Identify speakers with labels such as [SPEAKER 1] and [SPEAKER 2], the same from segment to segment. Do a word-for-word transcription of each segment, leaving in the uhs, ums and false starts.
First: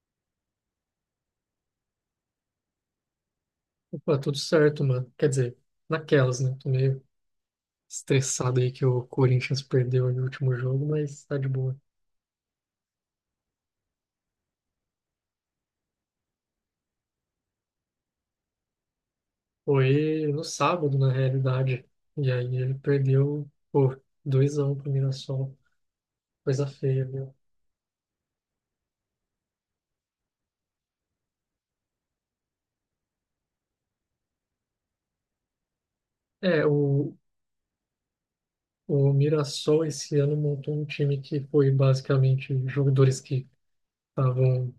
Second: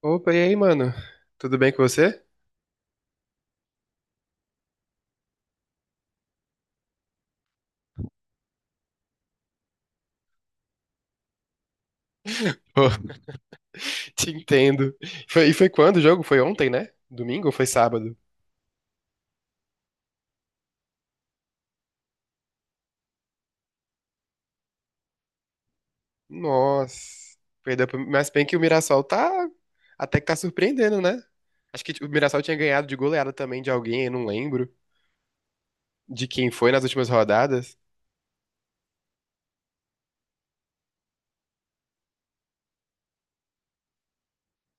[SPEAKER 1] Opa, e aí, mano? Tudo bem com você?
[SPEAKER 2] Pô, tudo certo, mano. Quer dizer, naquelas, né? Tô meio estressado aí que o Corinthians perdeu aí no último jogo, mas tá de boa.
[SPEAKER 1] Pô, te entendo. Foi- e foi quando o jogo? Foi ontem, né? Domingo ou foi sábado?
[SPEAKER 2] Foi no sábado, na realidade. E aí ele perdeu, pô, dois a um pro Mirassol. Coisa feia, viu?
[SPEAKER 1] Nossa, perdeu pro- mas bem que o Mirassol tá até que tá surpreendendo, né? Acho que o Mirassol tinha ganhado de goleada também de alguém, eu não lembro de quem
[SPEAKER 2] É,
[SPEAKER 1] foi nas últimas
[SPEAKER 2] o,
[SPEAKER 1] rodadas.
[SPEAKER 2] o Mirassol esse ano montou um time que foi basicamente jogadores que estavam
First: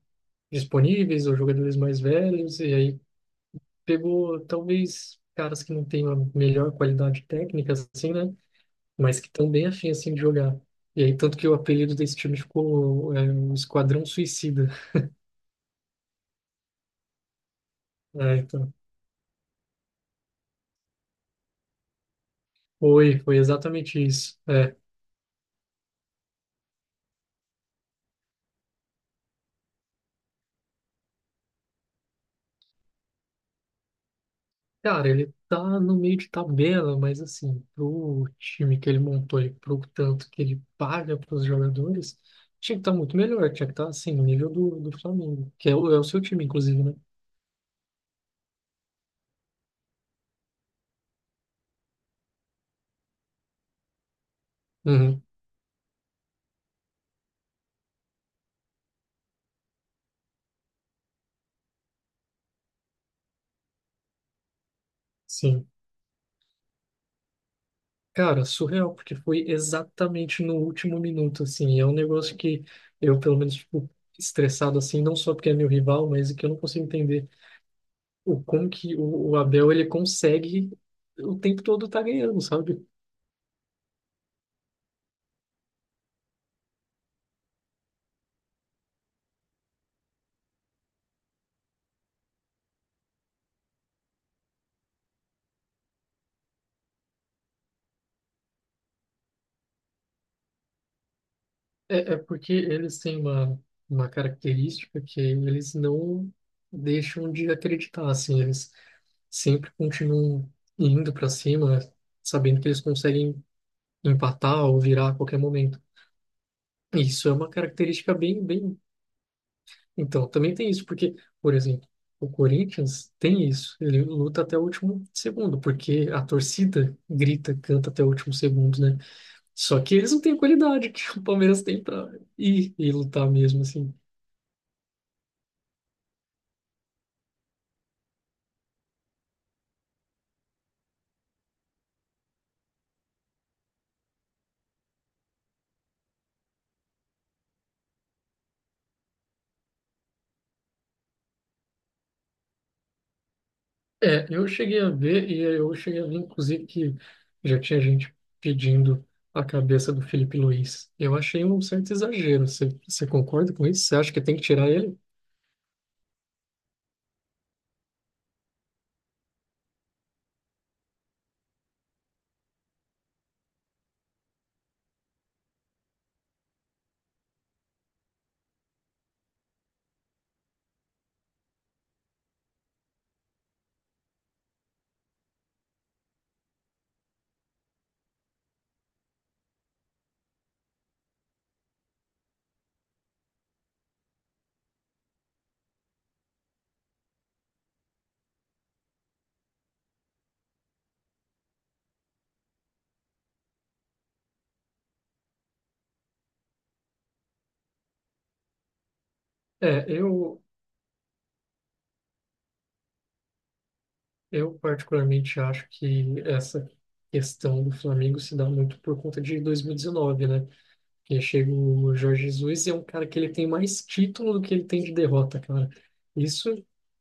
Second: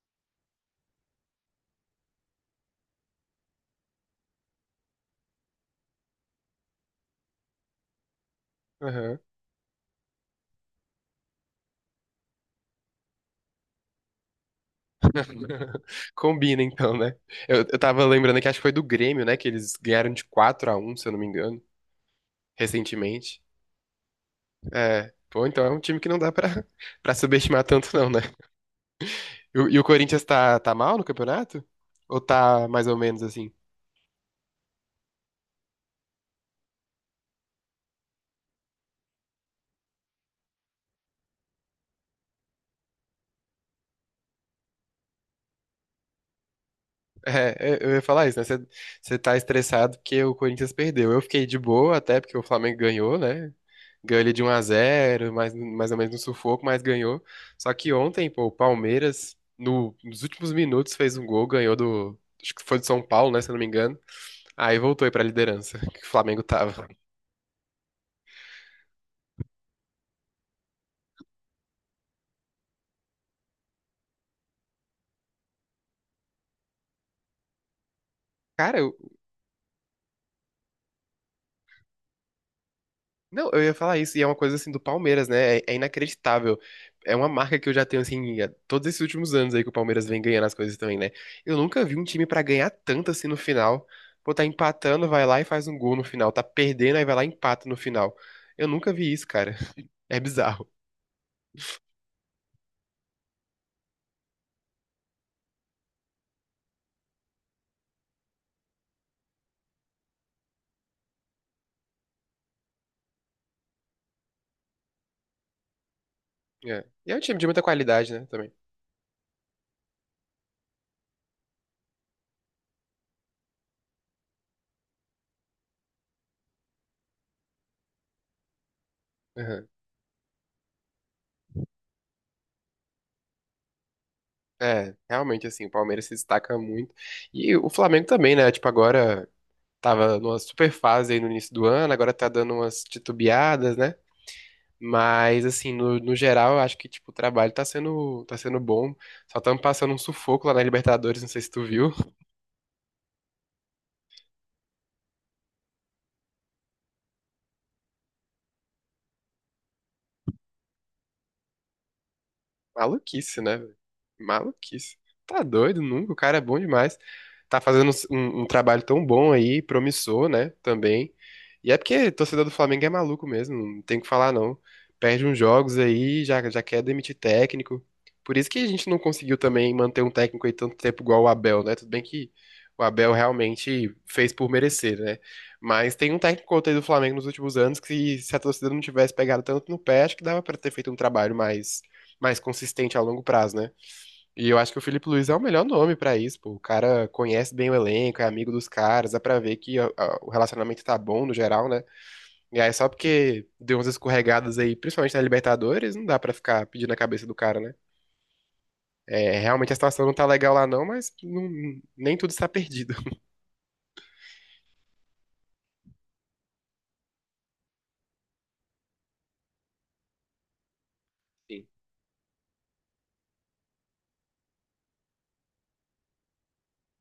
[SPEAKER 2] disponíveis ou jogadores mais velhos, e aí pegou talvez caras que não têm a melhor qualidade técnica, assim, né?
[SPEAKER 1] Aham.
[SPEAKER 2] Mas que estão bem afim assim de jogar. E aí, tanto que o apelido desse time ficou é, o Esquadrão Suicida.
[SPEAKER 1] Combina então, né? Eu, eu tava
[SPEAKER 2] É,
[SPEAKER 1] lembrando que acho que foi
[SPEAKER 2] então,
[SPEAKER 1] do Grêmio, né? Que eles ganharam de quatro a um, se eu não me engano,
[SPEAKER 2] foi, foi
[SPEAKER 1] recentemente.
[SPEAKER 2] exatamente isso. É.
[SPEAKER 1] É. Pô, então é um time que não dá pra, pra subestimar tanto, não, né? E, o e o Corinthians tá, tá mal no campeonato? Ou tá mais ou menos assim?
[SPEAKER 2] Cara, ele tá no meio de tabela, mas assim, pro time que ele montou e pro tanto que ele paga pros jogadores, tinha que estar muito melhor, tinha que estar assim, no nível do, do Flamengo, que é o, é o seu time, inclusive, né?
[SPEAKER 1] É, é, eu ia falar isso, né? Você você tá estressado porque o Corinthians perdeu. Eu fiquei de boa até porque o Flamengo ganhou, né? Ganhou ele de um a
[SPEAKER 2] Uhum,
[SPEAKER 1] zero mais, mais ou menos no sufoco, mas ganhou. Só que ontem, pô, o Palmeiras, no- nos últimos minutos, fez um gol, ganhou do. Acho que foi do São Paulo, né? Se eu não me engano. Aí voltou aí pra
[SPEAKER 2] sim.
[SPEAKER 1] liderança, que o Flamengo tava.
[SPEAKER 2] Cara, surreal, porque foi exatamente no último minuto, assim. E É um negócio que eu, pelo menos, fico estressado, assim, não só porque é meu rival, mas que eu não consigo entender o como
[SPEAKER 1] Cara,
[SPEAKER 2] que o, o Abel, ele consegue o tempo todo tá ganhando, sabe?
[SPEAKER 1] não, eu ia falar isso, e é uma coisa assim do Palmeiras, né? É, é inacreditável. É uma marca que eu já tenho, assim, há todos esses últimos anos aí que o Palmeiras vem ganhando as coisas também, né? Eu nunca vi um time pra ganhar tanto assim no final. Pô, tá empatando, vai lá e faz um gol no final. Tá perdendo, aí vai lá e empata no final. Eu nunca vi isso, cara. É bizarro.
[SPEAKER 2] É, é porque eles têm uma, uma característica que eles não deixam de acreditar, assim. Eles sempre continuam indo para cima, sabendo que eles conseguem empatar ou virar a qualquer momento.
[SPEAKER 1] É. E é um
[SPEAKER 2] Isso é
[SPEAKER 1] time de
[SPEAKER 2] uma
[SPEAKER 1] muita qualidade,
[SPEAKER 2] característica
[SPEAKER 1] né?
[SPEAKER 2] bem,
[SPEAKER 1] Também.
[SPEAKER 2] bem. Então, também tem isso, porque, por exemplo, o Corinthians tem isso, ele luta até o último segundo, porque a torcida grita, canta até o último segundo, né?
[SPEAKER 1] Aham.
[SPEAKER 2] Só que eles não têm a qualidade que o Palmeiras tem para ir e lutar mesmo, assim.
[SPEAKER 1] É, realmente, assim, o Palmeiras se destaca muito. E o Flamengo também, né? Tipo, agora tava numa super fase aí no início do ano, agora tá dando umas titubeadas, né? Mas, assim, no, no geral, eu acho que, tipo, o trabalho tá sendo, tá sendo bom. Só estamos passando um sufoco lá na Libertadores, não sei se tu viu.
[SPEAKER 2] É, eu cheguei a ver, e eu cheguei a ver, inclusive, que já tinha gente pedindo a cabeça do Felipe Luiz. Eu achei um certo exagero. Você, você
[SPEAKER 1] Maluquice,
[SPEAKER 2] concorda
[SPEAKER 1] né,
[SPEAKER 2] com
[SPEAKER 1] velho?
[SPEAKER 2] isso? Você acha que tem que tirar
[SPEAKER 1] Maluquice.
[SPEAKER 2] ele?
[SPEAKER 1] Tá doido, nunca. O cara é bom demais. Tá fazendo um, um trabalho tão bom aí, promissor, né? Também. E é porque torcedor do Flamengo é maluco mesmo, não tem o que falar, não. Perde uns jogos aí, já, já quer demitir técnico. Por isso que a gente não conseguiu também manter um técnico aí tanto tempo igual o Abel, né? Tudo bem que o Abel realmente fez por merecer, né? Mas tem um técnico outro aí do Flamengo nos últimos anos que se a torcida não tivesse pegado tanto no pé, acho que dava pra ter feito um trabalho mais mais consistente a longo prazo, né? E eu acho que o Felipe Luiz é o melhor nome pra isso, pô. O cara conhece bem o elenco, é amigo dos caras, dá pra ver que a- a- o relacionamento tá bom no geral, né? E aí só porque deu umas escorregadas aí, principalmente na Libertadores, não dá pra ficar pedindo a cabeça do cara, né? É, realmente a
[SPEAKER 2] É,
[SPEAKER 1] situação não tá
[SPEAKER 2] eu,
[SPEAKER 1] legal lá não, mas não- nem tudo está perdido.
[SPEAKER 2] Eu particularmente acho que essa questão do Flamengo se dá muito por conta de dois mil e dezenove, né? Porque chega
[SPEAKER 1] Sim.
[SPEAKER 2] o Jorge Jesus e é um cara que ele tem mais título do que ele tem de derrota, cara. Isso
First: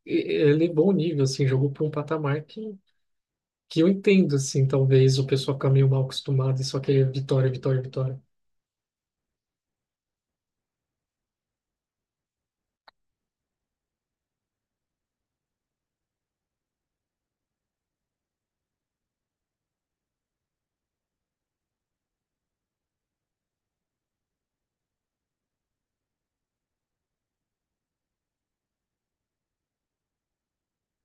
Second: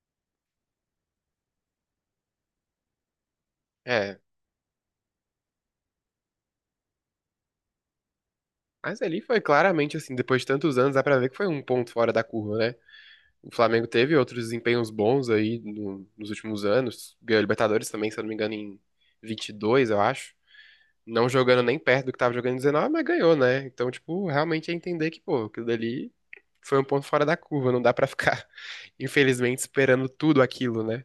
[SPEAKER 2] e- elevou o nível, assim, jogou para um patamar que, que eu
[SPEAKER 1] É,
[SPEAKER 2] entendo, assim, talvez o pessoal fica meio mal acostumado e só quer vitória, vitória, vitória.
[SPEAKER 1] mas ali foi claramente assim, depois de tantos anos, dá pra ver que foi um ponto fora da curva, né? O Flamengo teve outros desempenhos bons aí no- nos últimos anos. Ganhou a Libertadores também, se eu não me engano, em vinte e dois, eu acho. Não jogando nem perto do que tava jogando em dezenove, mas ganhou, né? Então, tipo, realmente é entender que, pô, aquilo dali foi um ponto fora da curva. Não dá pra ficar, infelizmente, esperando tudo aquilo, né?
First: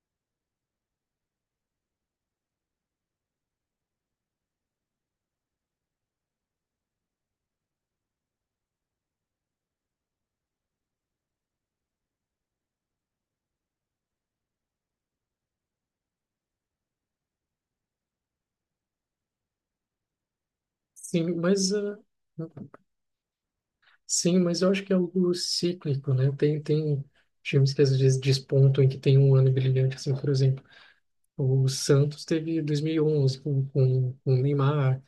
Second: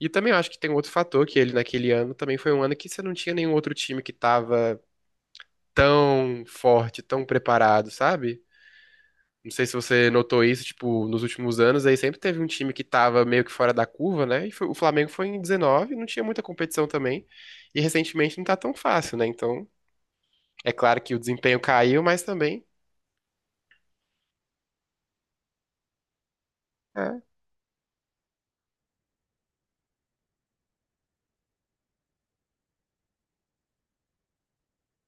[SPEAKER 1] E também eu acho que tem um outro fator, que ele naquele ano também foi um ano que você não tinha nenhum outro time que tava tão forte, tão preparado, sabe? Não sei se você notou isso, tipo, nos últimos anos aí sempre teve um time que tava meio que fora da curva, né? E foi- o Flamengo foi em dezenove, não tinha muita competição também. E recentemente não tá tão fácil, né? Então, é claro que o
[SPEAKER 2] Sim,
[SPEAKER 1] desempenho
[SPEAKER 2] mas ah,
[SPEAKER 1] caiu, mas também.
[SPEAKER 2] Sim, mas eu acho que é algo cíclico, né? Tem, tem
[SPEAKER 1] É.
[SPEAKER 2] times que às vezes despontam em que tem um ano brilhante, assim, por exemplo. O Santos teve dois mil e onze com, com, com o Neymar, o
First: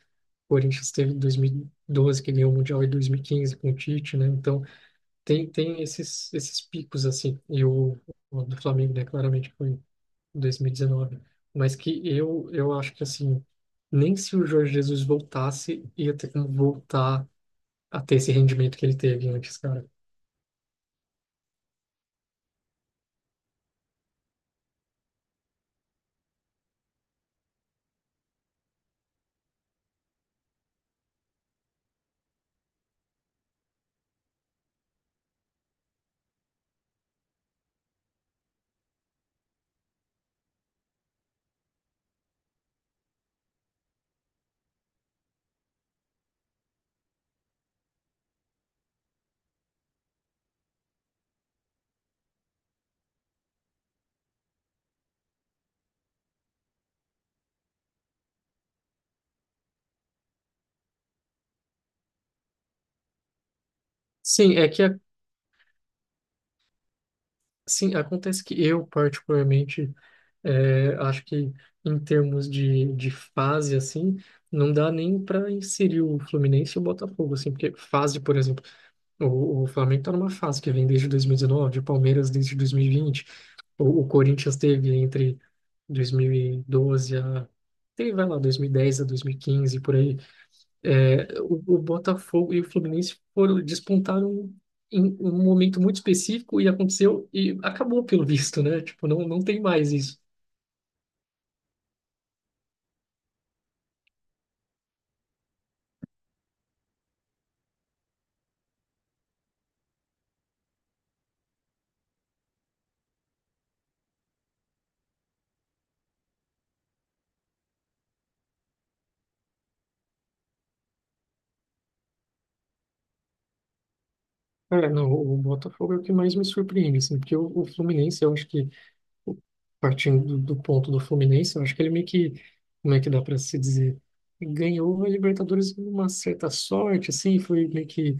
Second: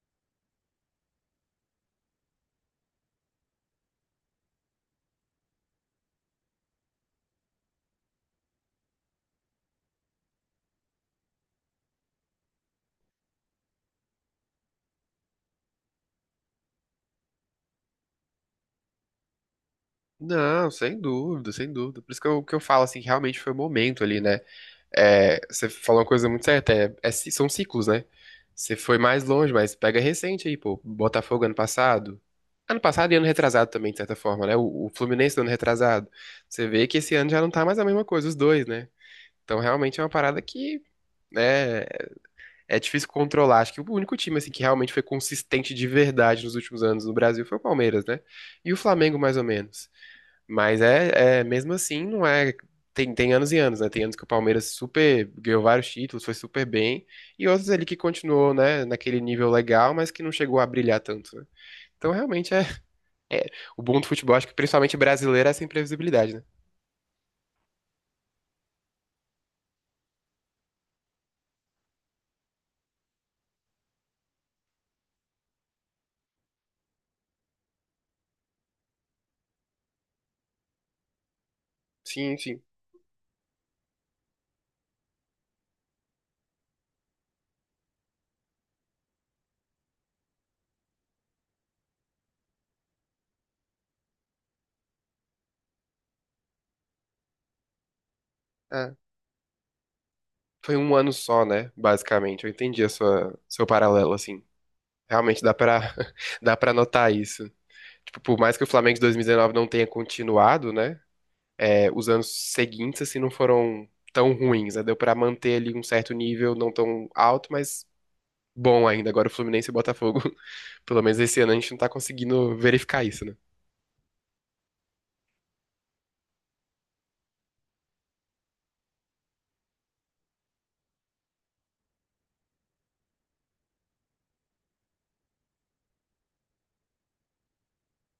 [SPEAKER 2] Corinthians teve dois mil e doze, que ganhou o Mundial, e dois mil e quinze com o Tite, né? Então, tem, tem esses, esses picos, assim. E o, o do Flamengo, né? Claramente foi dois mil e dezenove. Mas que eu, eu acho que, assim, nem se o Jorge Jesus voltasse, ia ter como voltar a ter esse rendimento que ele teve antes, cara.
[SPEAKER 1] Não, sem dúvida, sem dúvida. Por isso que eu, que eu falo assim, que realmente foi o momento ali, né? É, você falou uma coisa muito certa, é, é ci- são ciclos, né? Você foi mais longe, mas pega recente aí, pô. Botafogo ano passado. Ano passado e ano retrasado também, de certa forma, né? O, o Fluminense do ano retrasado. Você vê que esse ano já não tá mais a mesma coisa, os dois, né? Então realmente é uma parada que, né, é difícil controlar. Acho que o único time, assim, que realmente foi consistente de verdade nos últimos anos no Brasil foi o Palmeiras, né? E o Flamengo, mais ou menos. Mas é, é mesmo assim, não é. Tem, tem anos e anos, né? Tem anos que o Palmeiras super ganhou vários títulos, foi super bem, e outros ali que continuou, né, naquele nível legal, mas que não chegou a brilhar tanto, né? Então realmente é, é o bom do futebol, acho que
[SPEAKER 2] Sim, é que,
[SPEAKER 1] principalmente
[SPEAKER 2] a-
[SPEAKER 1] brasileiro, é essa imprevisibilidade, né?
[SPEAKER 2] sim, acontece que eu, particularmente, É, acho que em termos de, de fase, assim, não dá nem para inserir o Fluminense e o Botafogo, assim, porque fase, por exemplo, o, o Flamengo tá numa fase que vem desde dois mil e dezenove, o Palmeiras
[SPEAKER 1] Sim,
[SPEAKER 2] desde
[SPEAKER 1] sim.
[SPEAKER 2] dois mil e vinte, o, o Corinthians teve entre dois mil e doze a, teve, vai lá, dois mil e dez a dois mil e quinze, por aí. É, o, o Botafogo e o Fluminense foram, despontaram em um momento muito específico e aconteceu e acabou pelo visto, né?
[SPEAKER 1] É.
[SPEAKER 2] Tipo, não, não tem mais isso.
[SPEAKER 1] Foi um ano só, né? Basicamente. Eu entendi a sua, seu paralelo, assim. Realmente dá pra, dá pra notar isso. Tipo, por mais que o Flamengo de dois mil e dezenove não tenha continuado, né? É, os anos seguintes, assim, não foram tão ruins, né? Deu pra manter ali um certo nível, não tão alto, mas bom ainda. Agora o Fluminense e o Botafogo, pelo menos esse ano, a gente não tá conseguindo verificar isso, né?
[SPEAKER 2] É, não, o Botafogo é o que mais me surpreende, assim, porque o, o Fluminense, eu acho que, o- partindo do, do ponto do Fluminense, eu acho que ele meio que, como é que dá para se dizer, ganhou a Libertadores com uma certa sorte, assim, foi meio que,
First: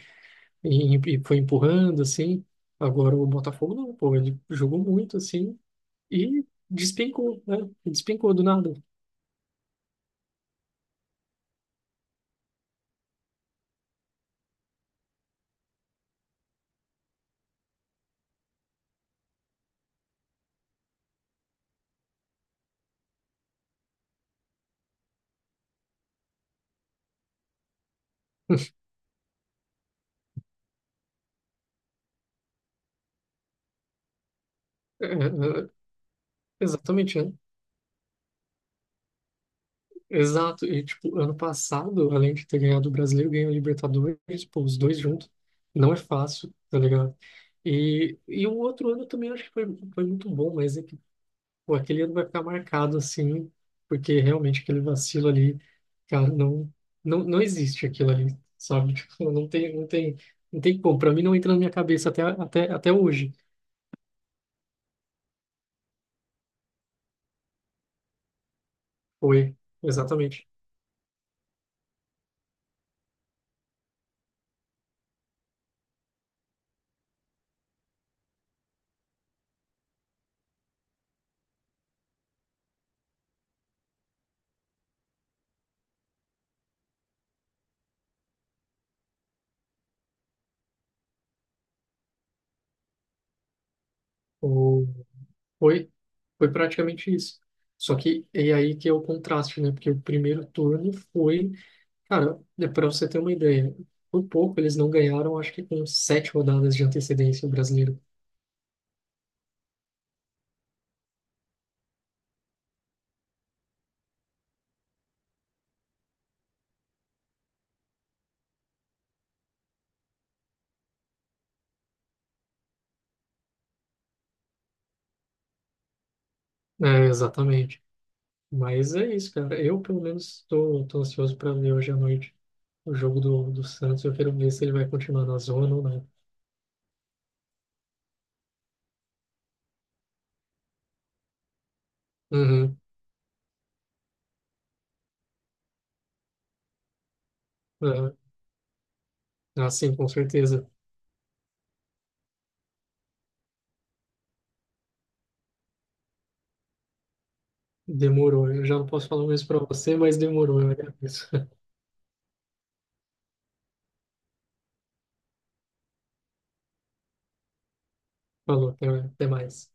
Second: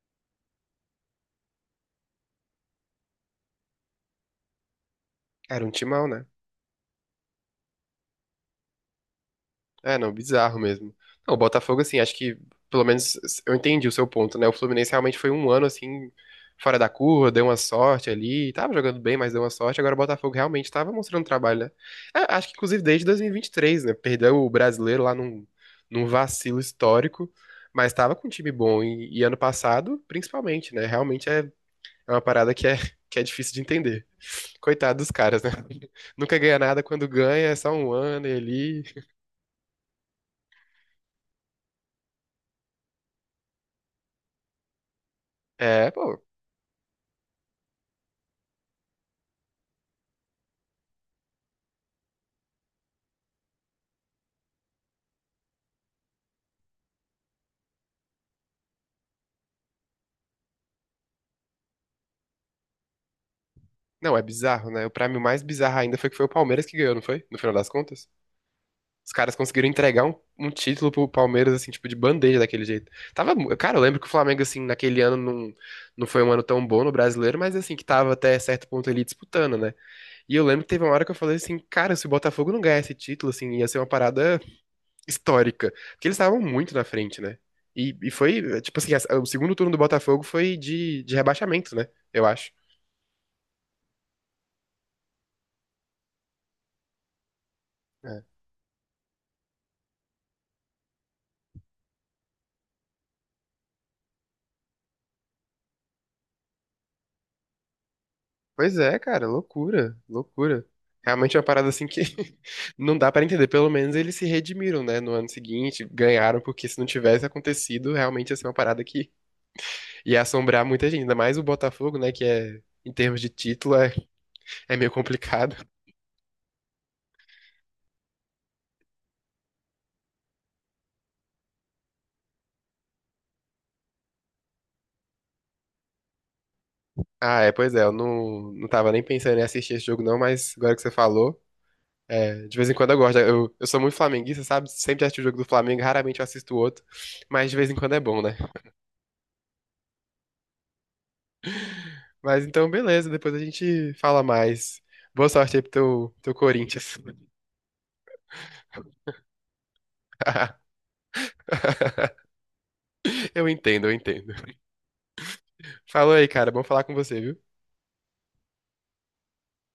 [SPEAKER 2] em- em- foi empurrando, assim, agora o Botafogo não, pô, ele jogou muito, assim,
[SPEAKER 1] Era um timão, né?
[SPEAKER 2] e despencou, né, despencou do nada.
[SPEAKER 1] É, não, bizarro mesmo. Não, o Botafogo, assim, acho que, pelo menos, eu entendi o seu ponto, né? O Fluminense realmente foi um ano, assim, fora da curva, deu uma sorte ali, tava jogando bem, mas deu uma sorte. Agora o Botafogo realmente tava mostrando trabalho, né? É, acho que, inclusive, desde dois mil e e vinte e três, né? Perdeu o brasileiro lá num, num vacilo histórico, mas tava com um time bom. E, e ano passado, principalmente, né? Realmente é, é uma parada que é, que é difícil de entender. Coitado
[SPEAKER 2] É,
[SPEAKER 1] dos caras, né?
[SPEAKER 2] é,
[SPEAKER 1] Nunca ganha nada, quando
[SPEAKER 2] exatamente, né?
[SPEAKER 1] ganha é só um ano e ali.
[SPEAKER 2] Exato, e tipo, ano passado, além de ter ganhado o Brasileiro, ganhou a Libertadores, pô, os dois juntos,
[SPEAKER 1] É,
[SPEAKER 2] não é
[SPEAKER 1] pô,
[SPEAKER 2] fácil, tá ligado? E, e o outro ano também acho que foi, foi muito bom, mas é que, pô, aquele ano vai ficar marcado assim, porque realmente aquele vacilo ali, cara, não, não, não existe aquilo ali, sabe? Tipo, não tem, não tem, não tem como, pra mim não entra na minha cabeça até, até, até hoje.
[SPEAKER 1] não, é bizarro, né? Pra mim, o mais bizarro ainda foi que foi o Palmeiras que ganhou, não foi? No final das contas. Os caras
[SPEAKER 2] Foi,
[SPEAKER 1] conseguiram entregar um,
[SPEAKER 2] exatamente.
[SPEAKER 1] um título pro Palmeiras, assim, tipo, de bandeja daquele jeito. Tava, mu- cara, eu lembro que o Flamengo, assim, naquele ano não, não foi um ano tão bom no brasileiro, mas, assim, que tava até certo ponto ali disputando, né? E eu lembro que teve uma hora que eu falei assim, cara, se o Botafogo não ganhar esse título, assim, ia ser uma parada histórica. Porque eles estavam muito na frente, né? E, e foi, tipo assim, a- o segundo turno do Botafogo foi de, de rebaixamento, né? Eu acho.
[SPEAKER 2] Foi, foi praticamente isso. Só que é aí que é o contraste, né? Porque o primeiro turno foi, cara, é para você ter uma ideia, por pouco eles não ganharam, acho que com sete rodadas de antecedência o brasileiro.
[SPEAKER 1] Pois é, cara, loucura, loucura. Realmente é uma parada assim que não dá pra entender. Pelo menos eles se redimiram, né, no ano seguinte, ganharam, porque se não tivesse acontecido, realmente ia ser uma parada que ia assombrar muita gente. Ainda mais o Botafogo, né, que é, em termos de título, é, é meio complicado.
[SPEAKER 2] É, exatamente. Mas é isso, cara. Eu, pelo menos, tô, tô ansioso para ver hoje à noite o jogo do, do Santos. Eu quero ver se ele vai continuar na zona ou não.
[SPEAKER 1] Ah, é, pois é, eu não, não tava nem pensando em assistir esse jogo não, mas agora que você falou, é, de vez em
[SPEAKER 2] Uhum.
[SPEAKER 1] quando eu gosto. Eu, eu sou muito flamenguista, sabe? Sempre assisto o jogo do Flamengo, raramente eu assisto o outro, mas de vez em quando é
[SPEAKER 2] É,
[SPEAKER 1] bom, né?
[SPEAKER 2] ah, sim, com certeza.
[SPEAKER 1] Mas então, beleza, depois a gente fala mais. Boa sorte aí pro teu, teu Corinthians.
[SPEAKER 2] Demorou. Eu já não posso falar o mesmo para você, mas demorou. Eu agradeço.
[SPEAKER 1] Eu entendo, eu entendo. Falou aí, cara. Bom falar com você, viu?
[SPEAKER 2] Falou, até, até mais.